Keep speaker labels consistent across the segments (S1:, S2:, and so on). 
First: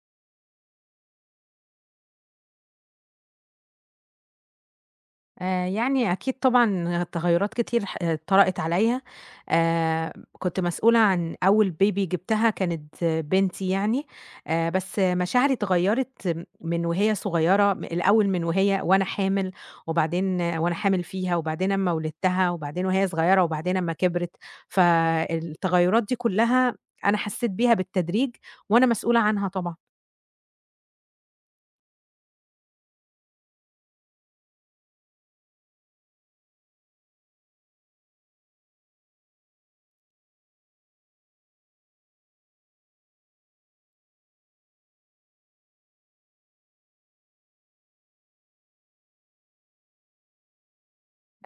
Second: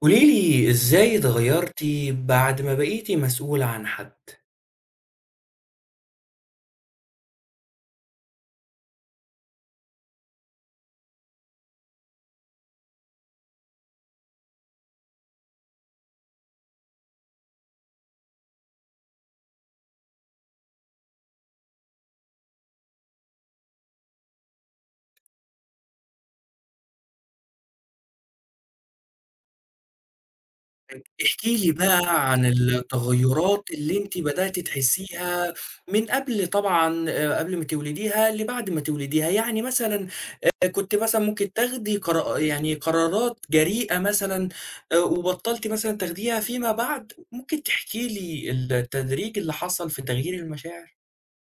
S1: قوليلي إزاي اتغيّرتِ بعد ما بقيتِ مسؤولة عن حد؟
S2: يعني أكيد طبعًا تغيُّرات كتير ح آه، طرأت عليّا. آآ كنت مسؤولة عن أول بيبي جِبتها كانت بنتي يعني. بس مشاعري اتغيّرت من وهي صغيرة، م الأول من وهي وأنا حامل، وبعدين وأنا حامل فيها، وبعدين أمّا ولدتها، وبعدين وهي صغيرة، وبعدين أمّا كبرت، فالتغيُّرات دي كلّها أنا حسّيت بيها بالتدريج، وأنا مسؤولة عنها طبعًا.
S1: احكي لي بقى عن التغيُّرات اللي أنتِ بدأتِ تحسّيها من قبل طبعًا قبل ما تولديها لبعد ما تولديها، يعني مثلًا كنتِ مثلًا ممكن تاخدي قرارات جريئة مثلًا وبطّلتِ مثلًا تاخديها فيما بعد، ممكن تحكي لي التدريج اللي حصل في تغيير المشاعر؟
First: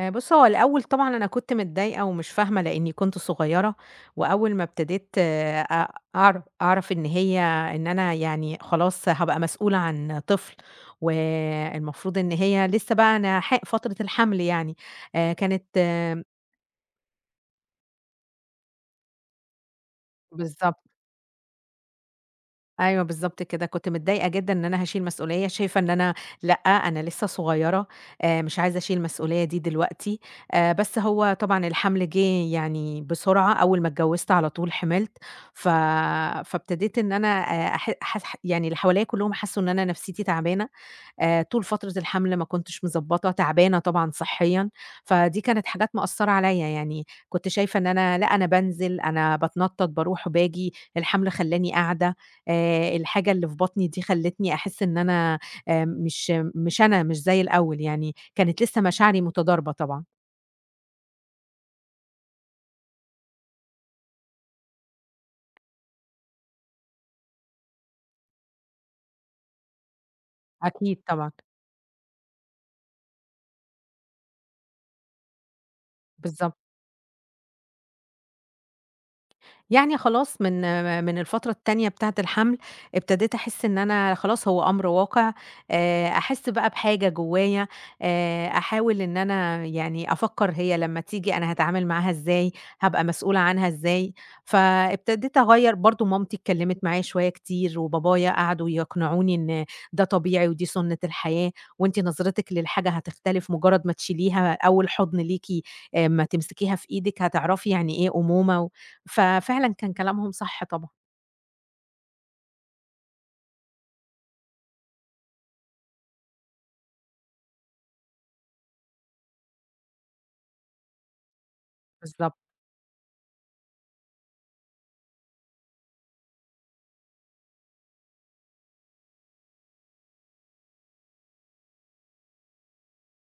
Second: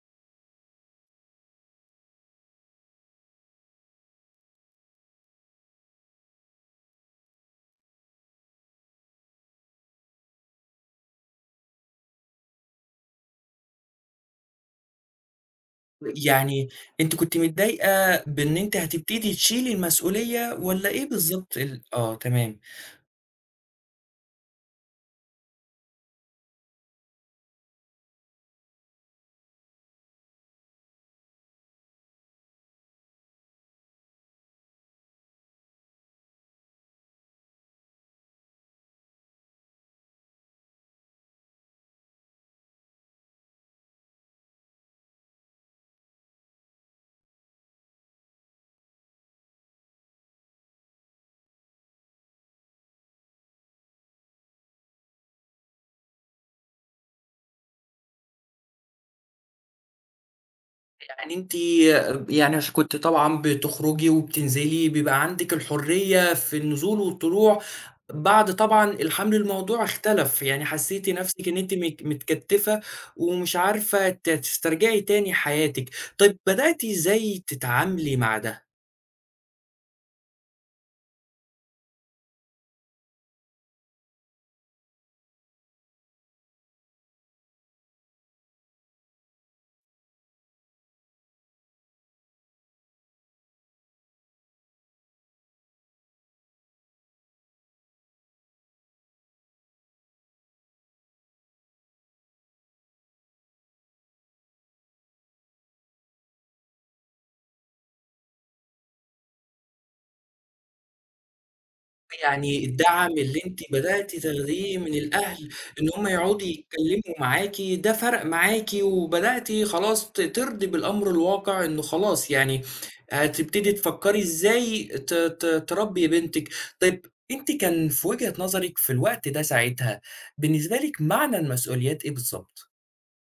S2: بُص، هو الأول طبعًا أنا كنت متضايقة ومش فاهمة لإنّي كنت صغيّرة، وأول ما ابتديت أ أعر أعرف إن أنا يعني خلاص هابقى مسؤولة عن طفل، والمفروض إن هي لسه بقى أنا فترة الحمل يعني، كانت
S1: يعني أنتِ كنتِ متضايقة بإن أنتِ هتبتدي تشيلي المسؤولية
S2: بالضبط.
S1: والّا إيه بالضبط ال آه تمام،
S2: أيوه بالضبط كده، كنت متضايقة جدًا إن أنا هاشيل مسؤولية، شايفة إن أنا لأ، أنا لسه صغيرة. مش عايزة أشيل المسؤولية دي دلوقتي. بس هو طبعًا الحمل جِه يعني بسرعة، أول ما اتجوزت على طول حملت، ف فابتديت إن أنا أح أح يعني اللي حواليّا كلّهم حسّوا إن أنا نفسيتي تعبانة. طول فترة الحمل ما كنتش مضبّطة، تعبانة طبعًا صحيًا، فدي كانت حاجات مأثّرة عليَّ يعني، كنت شايفة إن أنا لأ أنا بانزل، أنا باتنطّط، باروح وباجي، الحمل خلّاني قاعدة. الحاجة اللي في بطني دي خلّتني أحس إن أنا مش أنا، مش زي الأول يعني، كانت لسه مشاعري متضاربة طبعًا.
S1: يعني أنتِ يعني عشان كنتِ طبعًا بتخرجي وبتنزلي بيبقى عندِك الحرية في النزول والطلوع، بعد طبعًا الحمل الموضوع اختلف، يعني
S2: أكيد
S1: حسيتِ
S2: طبعًا،
S1: نفسِك إن أنتِ متكتفة ومش عارفة تسترجعي تاني حياتِك، طيب
S2: بالضبط.
S1: بدأتِ إزاي تتعاملي مع ده؟
S2: يعني خلاص من الفترة التانية بتاعة الحمل، ابتديت أحس إن أنا خلاص هو أمر واقع. أحس بقى بحاجة جوايا. أحاول إن أنا يعني أفكّر هي لمّا تيجي أنا هاتعامل معاها إزاي، هابقى مسؤولة عنها إزاي، فابتديت أغيّر برضه مامتي اتكلّمت معايا شوية كتير، وبابايا قعدوا يقنعوني إن ده طبيعي ودي سُنّة الحياة، وأنتِ نظرتِك للحاجة هتختلف مجرّد ما تشيليها أول حُضن ليكِ. أمّا تمسكيها في إيدِك هتعرفي يعني إيه أمومة. ففعلًا كان كلامهم صح طبعًا.
S1: يعني الدعم اللي أنتِ بدأتِ تاخديه من الأهل، إن هم يقعدوا يتكلموا معاكِ، ده فرق معاكِ وبدأتِ خلاص ترضي بالأمر الواقع إنه خلاص
S2: بالضبط.
S1: يعني هتبتدي تفكّري إزاي ت ت تربّي بنتِك. طيب أنتِ كان في وجهة نظرِك في الوقت ده ساعتها، بالنسبة لِك معنى المسؤوليات إيه بالضبط؟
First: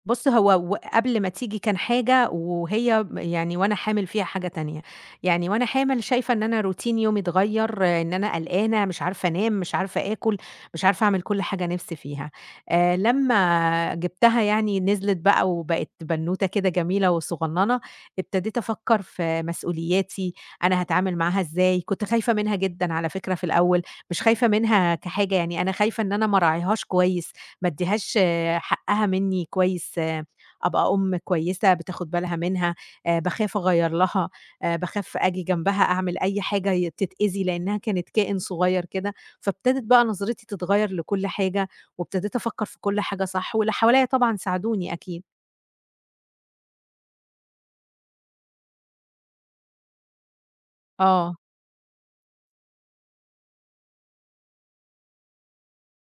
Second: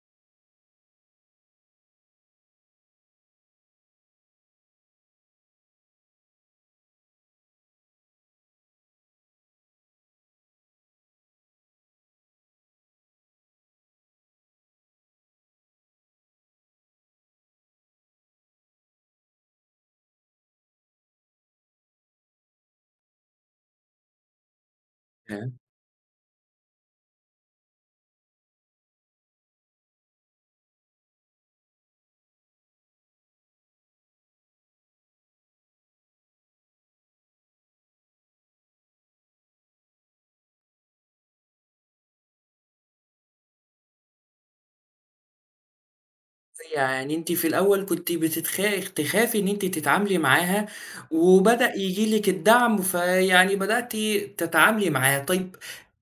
S2: بُص، هو قبل ما تيجي كان حاجة وهي يعني وأنا حامل فيها حاجة تانية، يعني وأنا حامل شايفة إن أنا روتين يومي اتغيّر، إن أنا قلقانة، مش عارفة أنام، مش عارفة آكل، مش عارفة أعمل كل حاجة نِفْسي فيها. لمّا جِبتها يعني نزلت بقى وبقت بنوتة كده جميلة وصغننة، ابتديت أفكّر في مسؤولياتي، أنا هاتعامل معاها إزاي، كنت خايفة منها جدًا على فكرة في الأول، مش خايفة منها كحاجة يعني أنا خايفة إن أنا ما أراعيهاش كويس، ما ادّيهاش حقّها منّي كويس. أبقى أم كويسة بتاخد بالها منها. باخاف أغيّر لها. باخاف آجي جنبها أعمل أي حاجة تتأذي، لإنّها كانت كائن صغيّر كده، فابتدت بقى نظرتي تتغيّر لكل حاجة، وابتديت أفكّر في كل حاجة صح، واللي حواليّا طبعًا ساعدوني أكيد.
S1: يعني أنتِ في الأول كنتِ تخافي إن أنتِ تتعاملي معاها،
S2: آه،
S1: وبدأ ييجي لِك الدعم، فيعني بدأتِ تتعاملي معاه. طيب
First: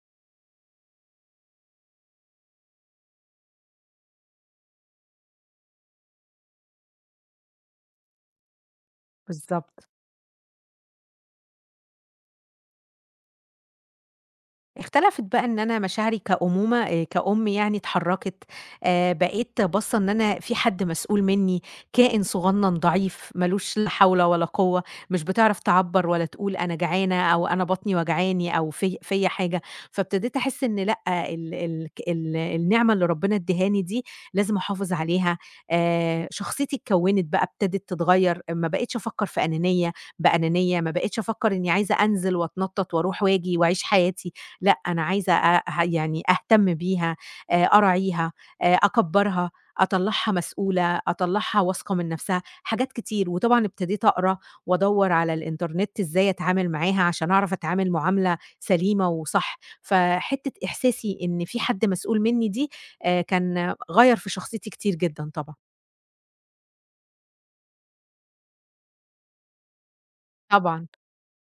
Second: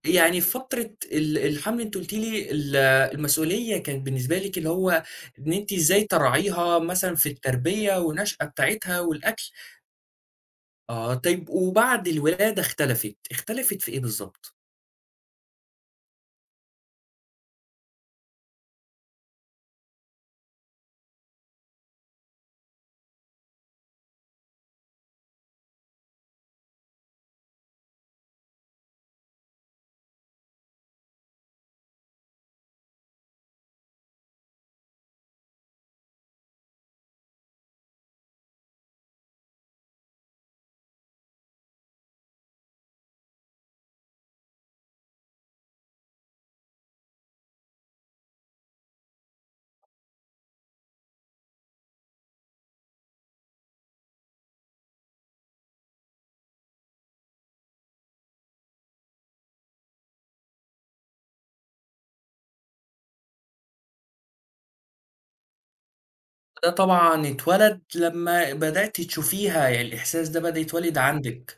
S1: يعني في فترة الحمل أنتِ قلتِ لي المسؤولية كانت بالنسبة لِك اللي هو إن أنتِ إزاي تراعيها مثلًا في التربية والنشأة بتاعتها والأكل.
S2: بالضبط.
S1: آه، طيب وبعد الولادة اختلفت، اختلفت في إيه بالضبط؟
S2: اختلفت بقى إن أنا مشاعري كأمومة كأم يعني اتحرّكت. بقيت باصّة إن أنا في حد مسؤول منّي، كائن صغنّن ضعيف ما لوش لا حول ولا قوة، مش بتعرف تعبّر ولا تقول أنا جعانة أو أنا بطني وجعاني أو في فيّا حاجة، فابتديت أحس إن لأ، ال ال ك ال النعمة اللي ربنا ادّهاني دي لازم أحافظ عليها. شخصيتي اتكوّنت بقى ابتدت تتغيّر، ما بقيتش أفكّر في أنانية بأنانية، ما بقيتش أفكّر إنّي عايزة أنزل وأتنطّط وأروح وآجي وأعيش حياتي. لأ، أنا عايزة أ ه يعني أهتم بيها. أراعيها. أكبّرها، أطلّعها مسؤولة، أطلّعها واثقة من نَفْسها، حاجات كتير. وطبعًا ابتديت أقرا وأدوّر على الإنترنت إزاي أتعامل معاها عشان أعرف أتعامل معاملة سليمة وصح. فحتّة إحساسي إن في حد مسؤول منّي دي كان غيّر في شخصيتي كتير جدًا طبعًا.
S1: ده طبعًا اتولد لمّا بدأتِ تشوفيها، يعني الإحساس ده بدأ
S2: طبعًا.
S1: يتولد عندِك.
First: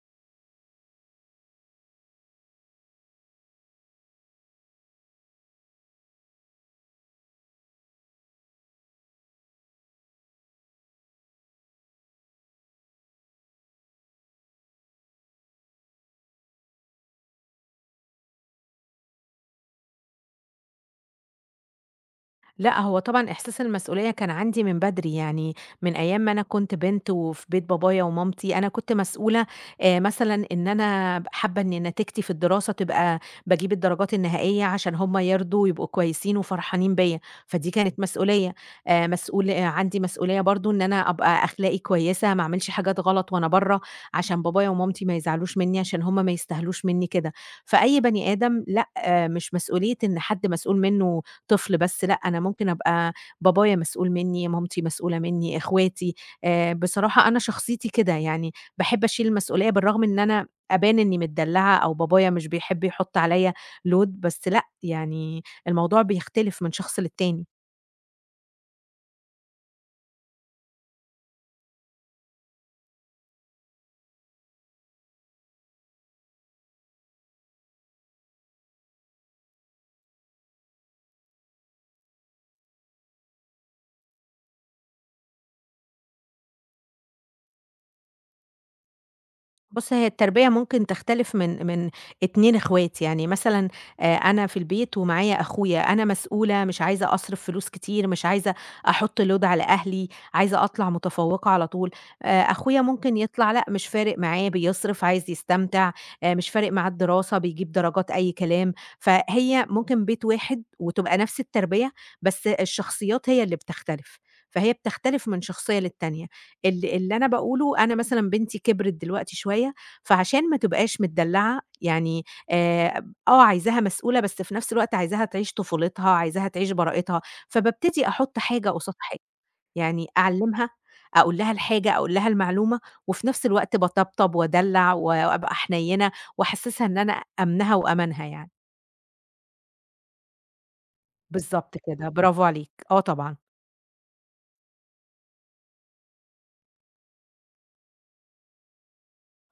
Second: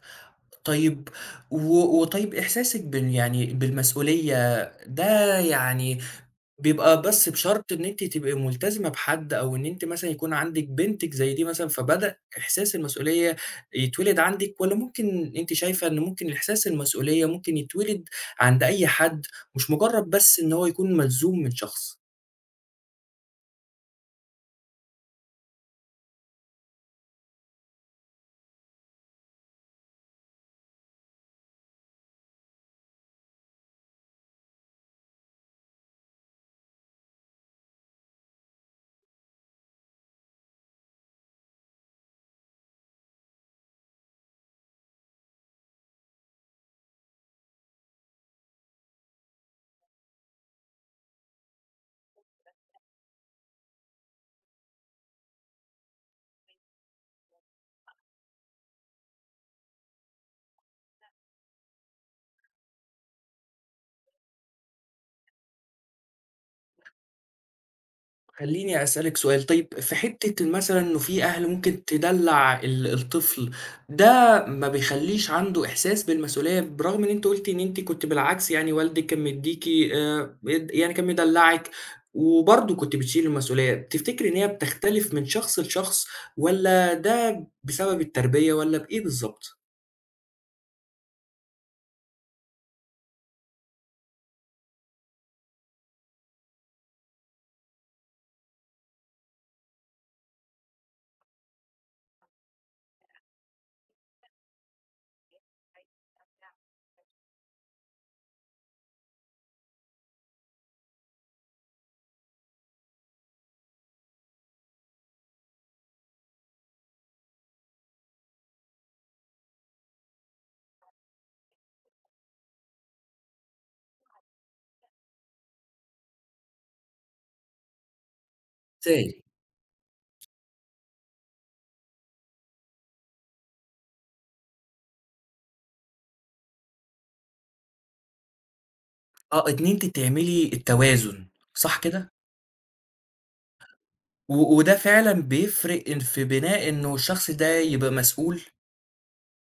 S1: طيب و وطيب إحساسِك يعني بالمسؤولية ده يعني بيبقى بس بشرط إن أنتِ تبقي ملتزمة بحد أو إن أنتِ مثلًا يكون عندِك بنتِك زي دي مثلًا فبدأ إحساس المسؤولية يتولد عندِك والّا ممكن أنتِ شايفة إن ممكن إحساس المسؤولية ممكن يتولد عند أي حد، مش مجرد بس إن هو يكون ملزوم من شخص؟
S2: لأ، هو طبعًا إحساس المسؤولية كان عندي من بدري، يعني من أيام ما أنا كنت بنت وفي بيت بابايا ومامتي، أنا كنت مسؤولة مثلًا إن أنا حابة إن نتيجتي في الدراسة تبقى باجيب الدرجات النهائية عشان هُم يرضوا ويبقوا كويسين وفرحانين بيّا، فدي كانت مسؤولية. مسؤول آه، عندي مسؤولية برضه إن أنا أبقى أخلاقي كويسة، ما أعملش حاجات غلط وأنا برّه، عشان بابايا ومامتي ما يزعلوش منّي، عشان هُم ما يستاهلوش منّي كده. فأي بني آدم لأ، مش مسؤولية إن حد مسؤول منّه طفل بس، لأ أنا ممكن أبقى بابايا مسؤول منّي، مامتي مسؤولة منّي، إخواتي. بصراحة أنا شخصيتي كده، يعني باحب أشيل المسؤولية بالرغم إن أنا أبان إنّي متدلّعة أو بابايا مش بيحب يحُط عليّا load بس لأ، يعني الموضوع بيختلف من شخص للتاني.
S1: خلّيني أسألِك سؤال، طيب في حتّة مثلًا إنه في أهل ممكن تدلّع الطفل، ده ما بيخلّيش عنده إحساس بالمسؤولية برغم إن أنتِ قُلتِ إن أنتِ كنتِ بالعكس يعني والدِك كان مدّيكِ بيد يعني كان مدلّعِك وبرضه كنتِ بتشيلي المسؤولية، تفتكري إن هي بتختلف من شخص لشخص والّا ده بسبب التربية والّا بإيه بالضبط؟
S2: بُص، هي التربية ممكن تختلف من 2 إخوات، يعني مثلًا أنا في البيت ومعايا أخويا، أنا مسؤولة مش عايزة أصرف فلوس كتير، مش عايزة أحُط load على أهلي، عايزة أطلع متفوقة على طول. أخويا ممكن يطلع لأ، مش فارق معاه، بيصرف، عايز يستمتع. مش فارق معاه الدراسة، بيجيب درجات أي كلام، فهي ممكن بيت واحد وتبقى نفس التربية، بس الشخصيات هي اللي بتختلف، فهي بتختلف من شخصية للتانية. اللي أنا باقوله أنا مثلًا بنتي كبرت دلوقتي شوية، فعشان ما تبقاش متدلّعة، يعني ب آه، عايزاها مسؤولة، بس في نفس الوقت عايزاها تعيش طفولتها، عايزاها تعيش براءتها، فبابتدي أحُط حاجة قصاد حاجة،
S1: إزاي؟
S2: يعني أعلّمها، أقول لها الحاجة، أقول لها المعلومة، وفي نفس الوقت باطبطب وادلّع وابقى حنيّنة، واحسسها إن أنا أمنها وأمانها يعني.
S1: آه، إن أنتِ تعملي التوازن صح
S2: بالضبط كده،
S1: كده؟
S2: برافو عليك، آه طبعًا.
S1: وده فعلًا بيفرق إن في بناء إنه الشخص ده يبقى مسؤول؟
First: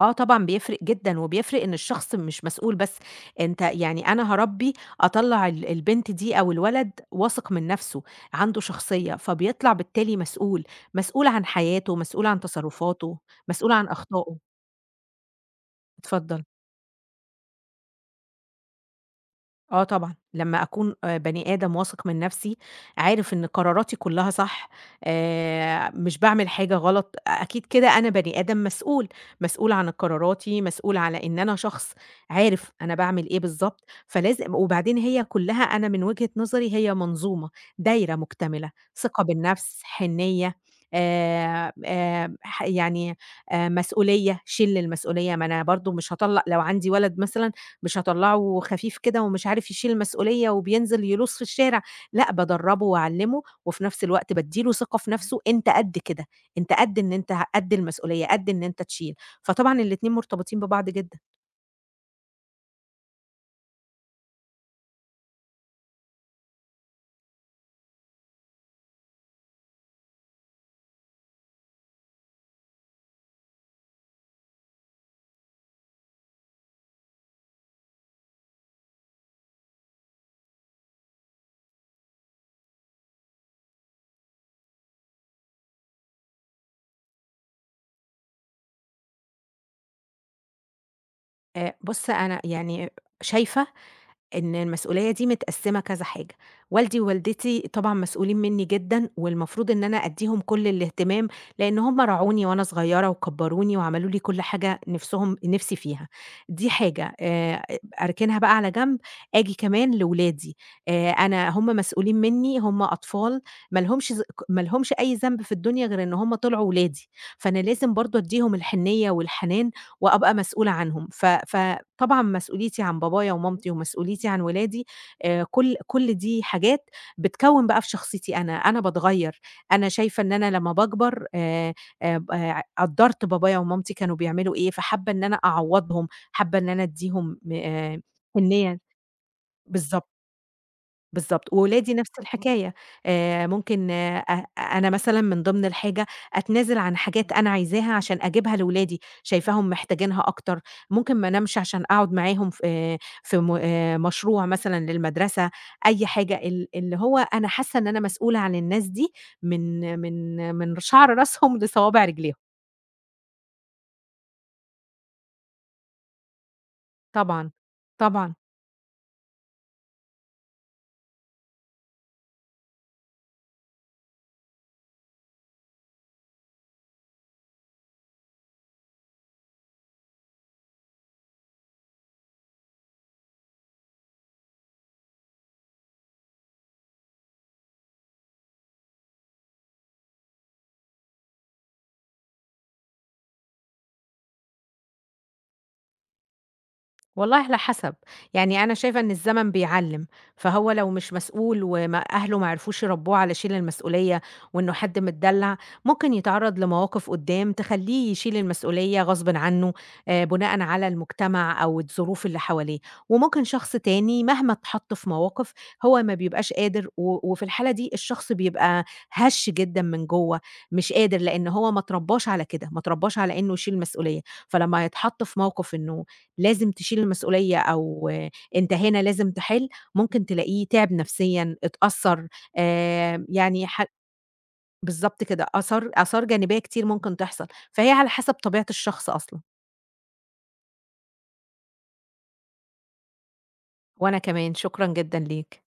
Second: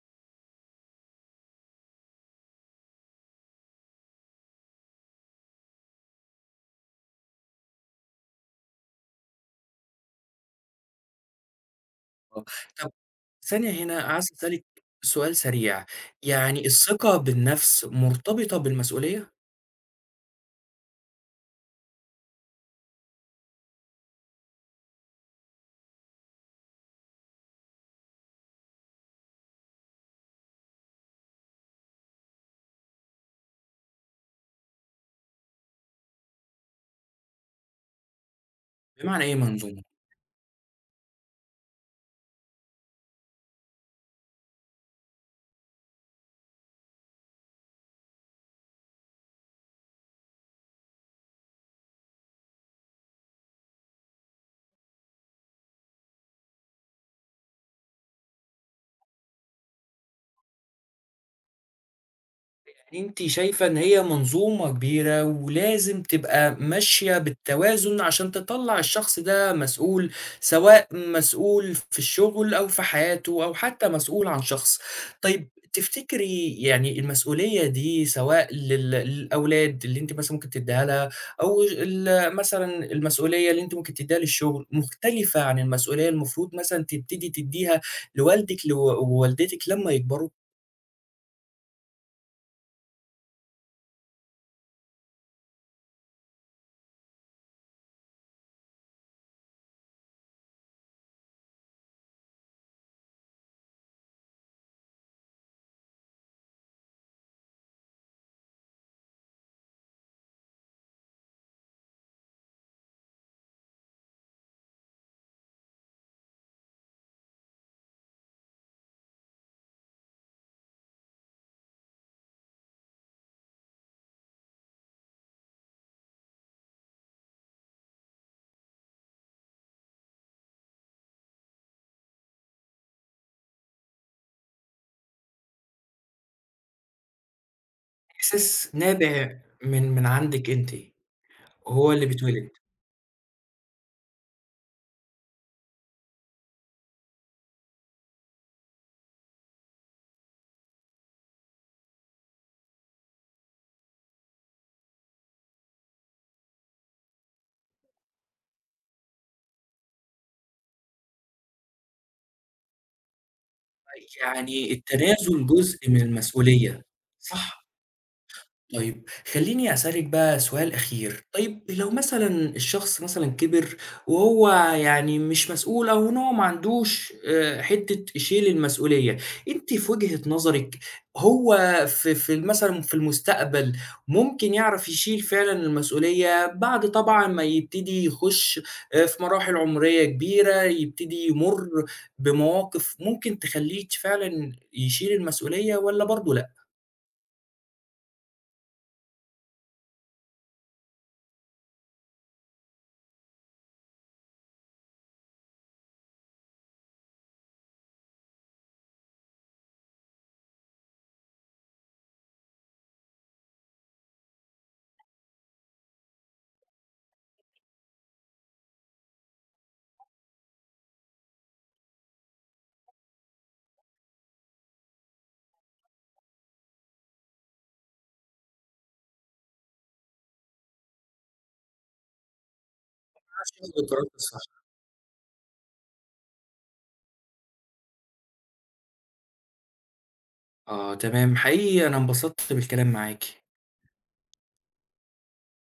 S2: آه طبعًا بيفرق جدًا، وبيفرق إن الشخص مش مسؤول بس، أنت يعني أنا هاربّي أطلّع البنت دي أو الولد واثق من نَفْسه، عنده شخصية، فبيطلع بالتالي مسؤول، مسؤول عن حياته، مسؤول عن
S1: آه، طب
S2: تصرفاته،
S1: ثانية
S2: مسؤول عن
S1: هنا عايز
S2: أخطائه.
S1: أسألِك سؤال سريع،
S2: اتفضل.
S1: يعني الثقة بالنفس مرتبطة بالمسؤولية؟
S2: آه طبعًا، لمّا أكون بني آدم واثق من نفسي، عارف إن قراراتي كلّها صح. مش باعمل حاجة غلط، أكيد كده أنا بني آدم مسؤول، مسؤول عن قراراتي، مسؤول على إن أنا شخص عارف أنا باعمل إيه بالضبط، فلازم وبعدين هي كلّها أنا من وجهة نظري هي منظومة، دايرة مكتملة، ثقة
S1: بمعنى إيه منظور؟
S2: بالنفس، حنيّة. ح يعني مسؤولية، شيل المسؤولية، ما أنا برضه مش هاطلّق لو عندي ولد مثلًا مش هاطلّعه خفيف كده ومش عارف يشيل المسؤولية وبينزل يلوص في الشارع، لأ بادرّبه واعلّمه، وفي نفس الوقت بادّي له ثقة في نفسه أنت قد كده، أنت قد إن أنت قد المسؤولية، قد إن أنت تشيل، فطبعًا الاتنين مرتبطين ببعض جدًا.
S1: أنتِ شايفة إن هي منظومة كبيرة ولازم تبقى ماشية بالتوازن عشان تطلّع الشخص ده مسؤول، سواء مسؤول في الشغل أو في حياته أو حتى مسؤول عن شخص. طيب تفتكري يعني المسؤولية دي سواء للأولاد اللي أنتِ مثلًا ممكن تدّيها لها أو مثلًا المسؤولية اللي أنتِ ممكن تدّيها للشغل، مختلفة عن المسؤولية المفروض مثلًا تبتدي تدّيها لوالدِك لو ووالدتِك لمّا يكبروا؟
S2: بُص أنا يعني شايفة إن المسؤولية دي متقسّمة كذا حاجة، والدي ووالدتي طبعًا مسؤولين منّي جدًا، والمفروض إن أنا أدّيهم كل الاهتمام، لإن هُم رعوني وأنا صغيّرة وكبّروني وعملوا لي كل حاجة نِفسهم نِفسي فيها، دي حاجة أركنها بقى على جنب، آجي كمان لولادي. أنا هُم مسؤولين منّي، هُم أطفال ما لهمش أي ذنب في الدنيا غير إن هُم طلعوا ولادي، فأنا لازم برضه أدّيهم الحنيّة والحنان وأبقى مسؤولة عنهم. فطبعًا مسؤوليتي عن بابايا ومامتي ومسؤوليتي عن ولادي كل دي حاجات بتكوّن بقى في شخصيتي أنا، أنا باتغيّر، أنا شايفة إن أنا لمّا باكبر ب قدّرت بابايا ومامتي كانوا بيعملوا إيه، فحابة إن أنا أعوّضهم، حابة إن أنا أدّيهم م
S1: إحساس
S2: حنيّة.
S1: نابع من
S2: بالضبط.
S1: عندِك أنتِ،
S2: بالضبط،
S1: وهو
S2: وولادي
S1: اللي
S2: نفس
S1: بيتولد،
S2: الحكاية. ممكن أنا مثلًا من ضمن الحاجة أتنازل عن حاجات أنا عايزاها عشان أجيبها لولادي، شايفاهم محتاجينها أكتر، ممكن ما انامش عشان أقعد معاهم في في م مشروع مثلًا للمدرسة، أي حاجة اللي هو أنا حاسة إن أنا مسؤولة عن الناس دي من شعر راسهم لصوابع رجليهم.
S1: يعني التنازل جزء من المسؤولية،
S2: طبعًا،
S1: صح؟
S2: طبعًا.
S1: طيب خلّيني أسألِك بقى سؤال أخير، طيب لو مثلًا الشخص مثلًا كبر وهو يعني مش مسؤول أو إن هو ما عندوش حتّة يشيل المسؤولية، أنتِ في وجهة نظرِك هو في مثلًا في المستقبل ممكن يعرف يشيل فعلًا المسؤولية بعد طبعًا ما يبتدي يخش في مراحل عمرية كبيرة، يبتدي يمُر بمواقف ممكن تخلّيه فعلًا يشيل المسؤولية والّا برضه لأ؟
S2: والله على حسب، يعني أنا شايفة إن الزمن بيعلِّم، فهو لو مش مسؤول وما أهله ما عرفوش يربّوه على شيل المسؤولية وإنه حد متدلّع، ممكن يتعرّض لمواقف قُدّام تخلّيه يشيل المسؤولية غصبٍ عنّه، بُناءً على المجتمع أو الظروف اللي حواليه، وممكن شخص تاني مهما اتحَط في مواقف هو ما بيبقاش قادر وفي الحالة دي الشخص بيبقى هَشّ جدًا من جوّه، مش قادر لإن هو ما اتربّاش على كده، ما اتربّاش على إنه يشيل مسؤولية، فلمّا هيتحَط في موقف إنه لازم تشيل المسؤولية أو أنت هنا لازم تحِل، ممكن تلاقيه تعب نفسيًا، اتأثّر. يعني
S1: شايف القرار ده صح؟
S2: بالضبط كده، آثار جانبية كتير ممكن تحصل، فهي على حسب طبيعة الشخص أصلًا.
S1: آه تمام حقيقي أنا انبسطت بالكلام معاكِ.
S2: وأنا كمان، شكرًا جدًا ليك.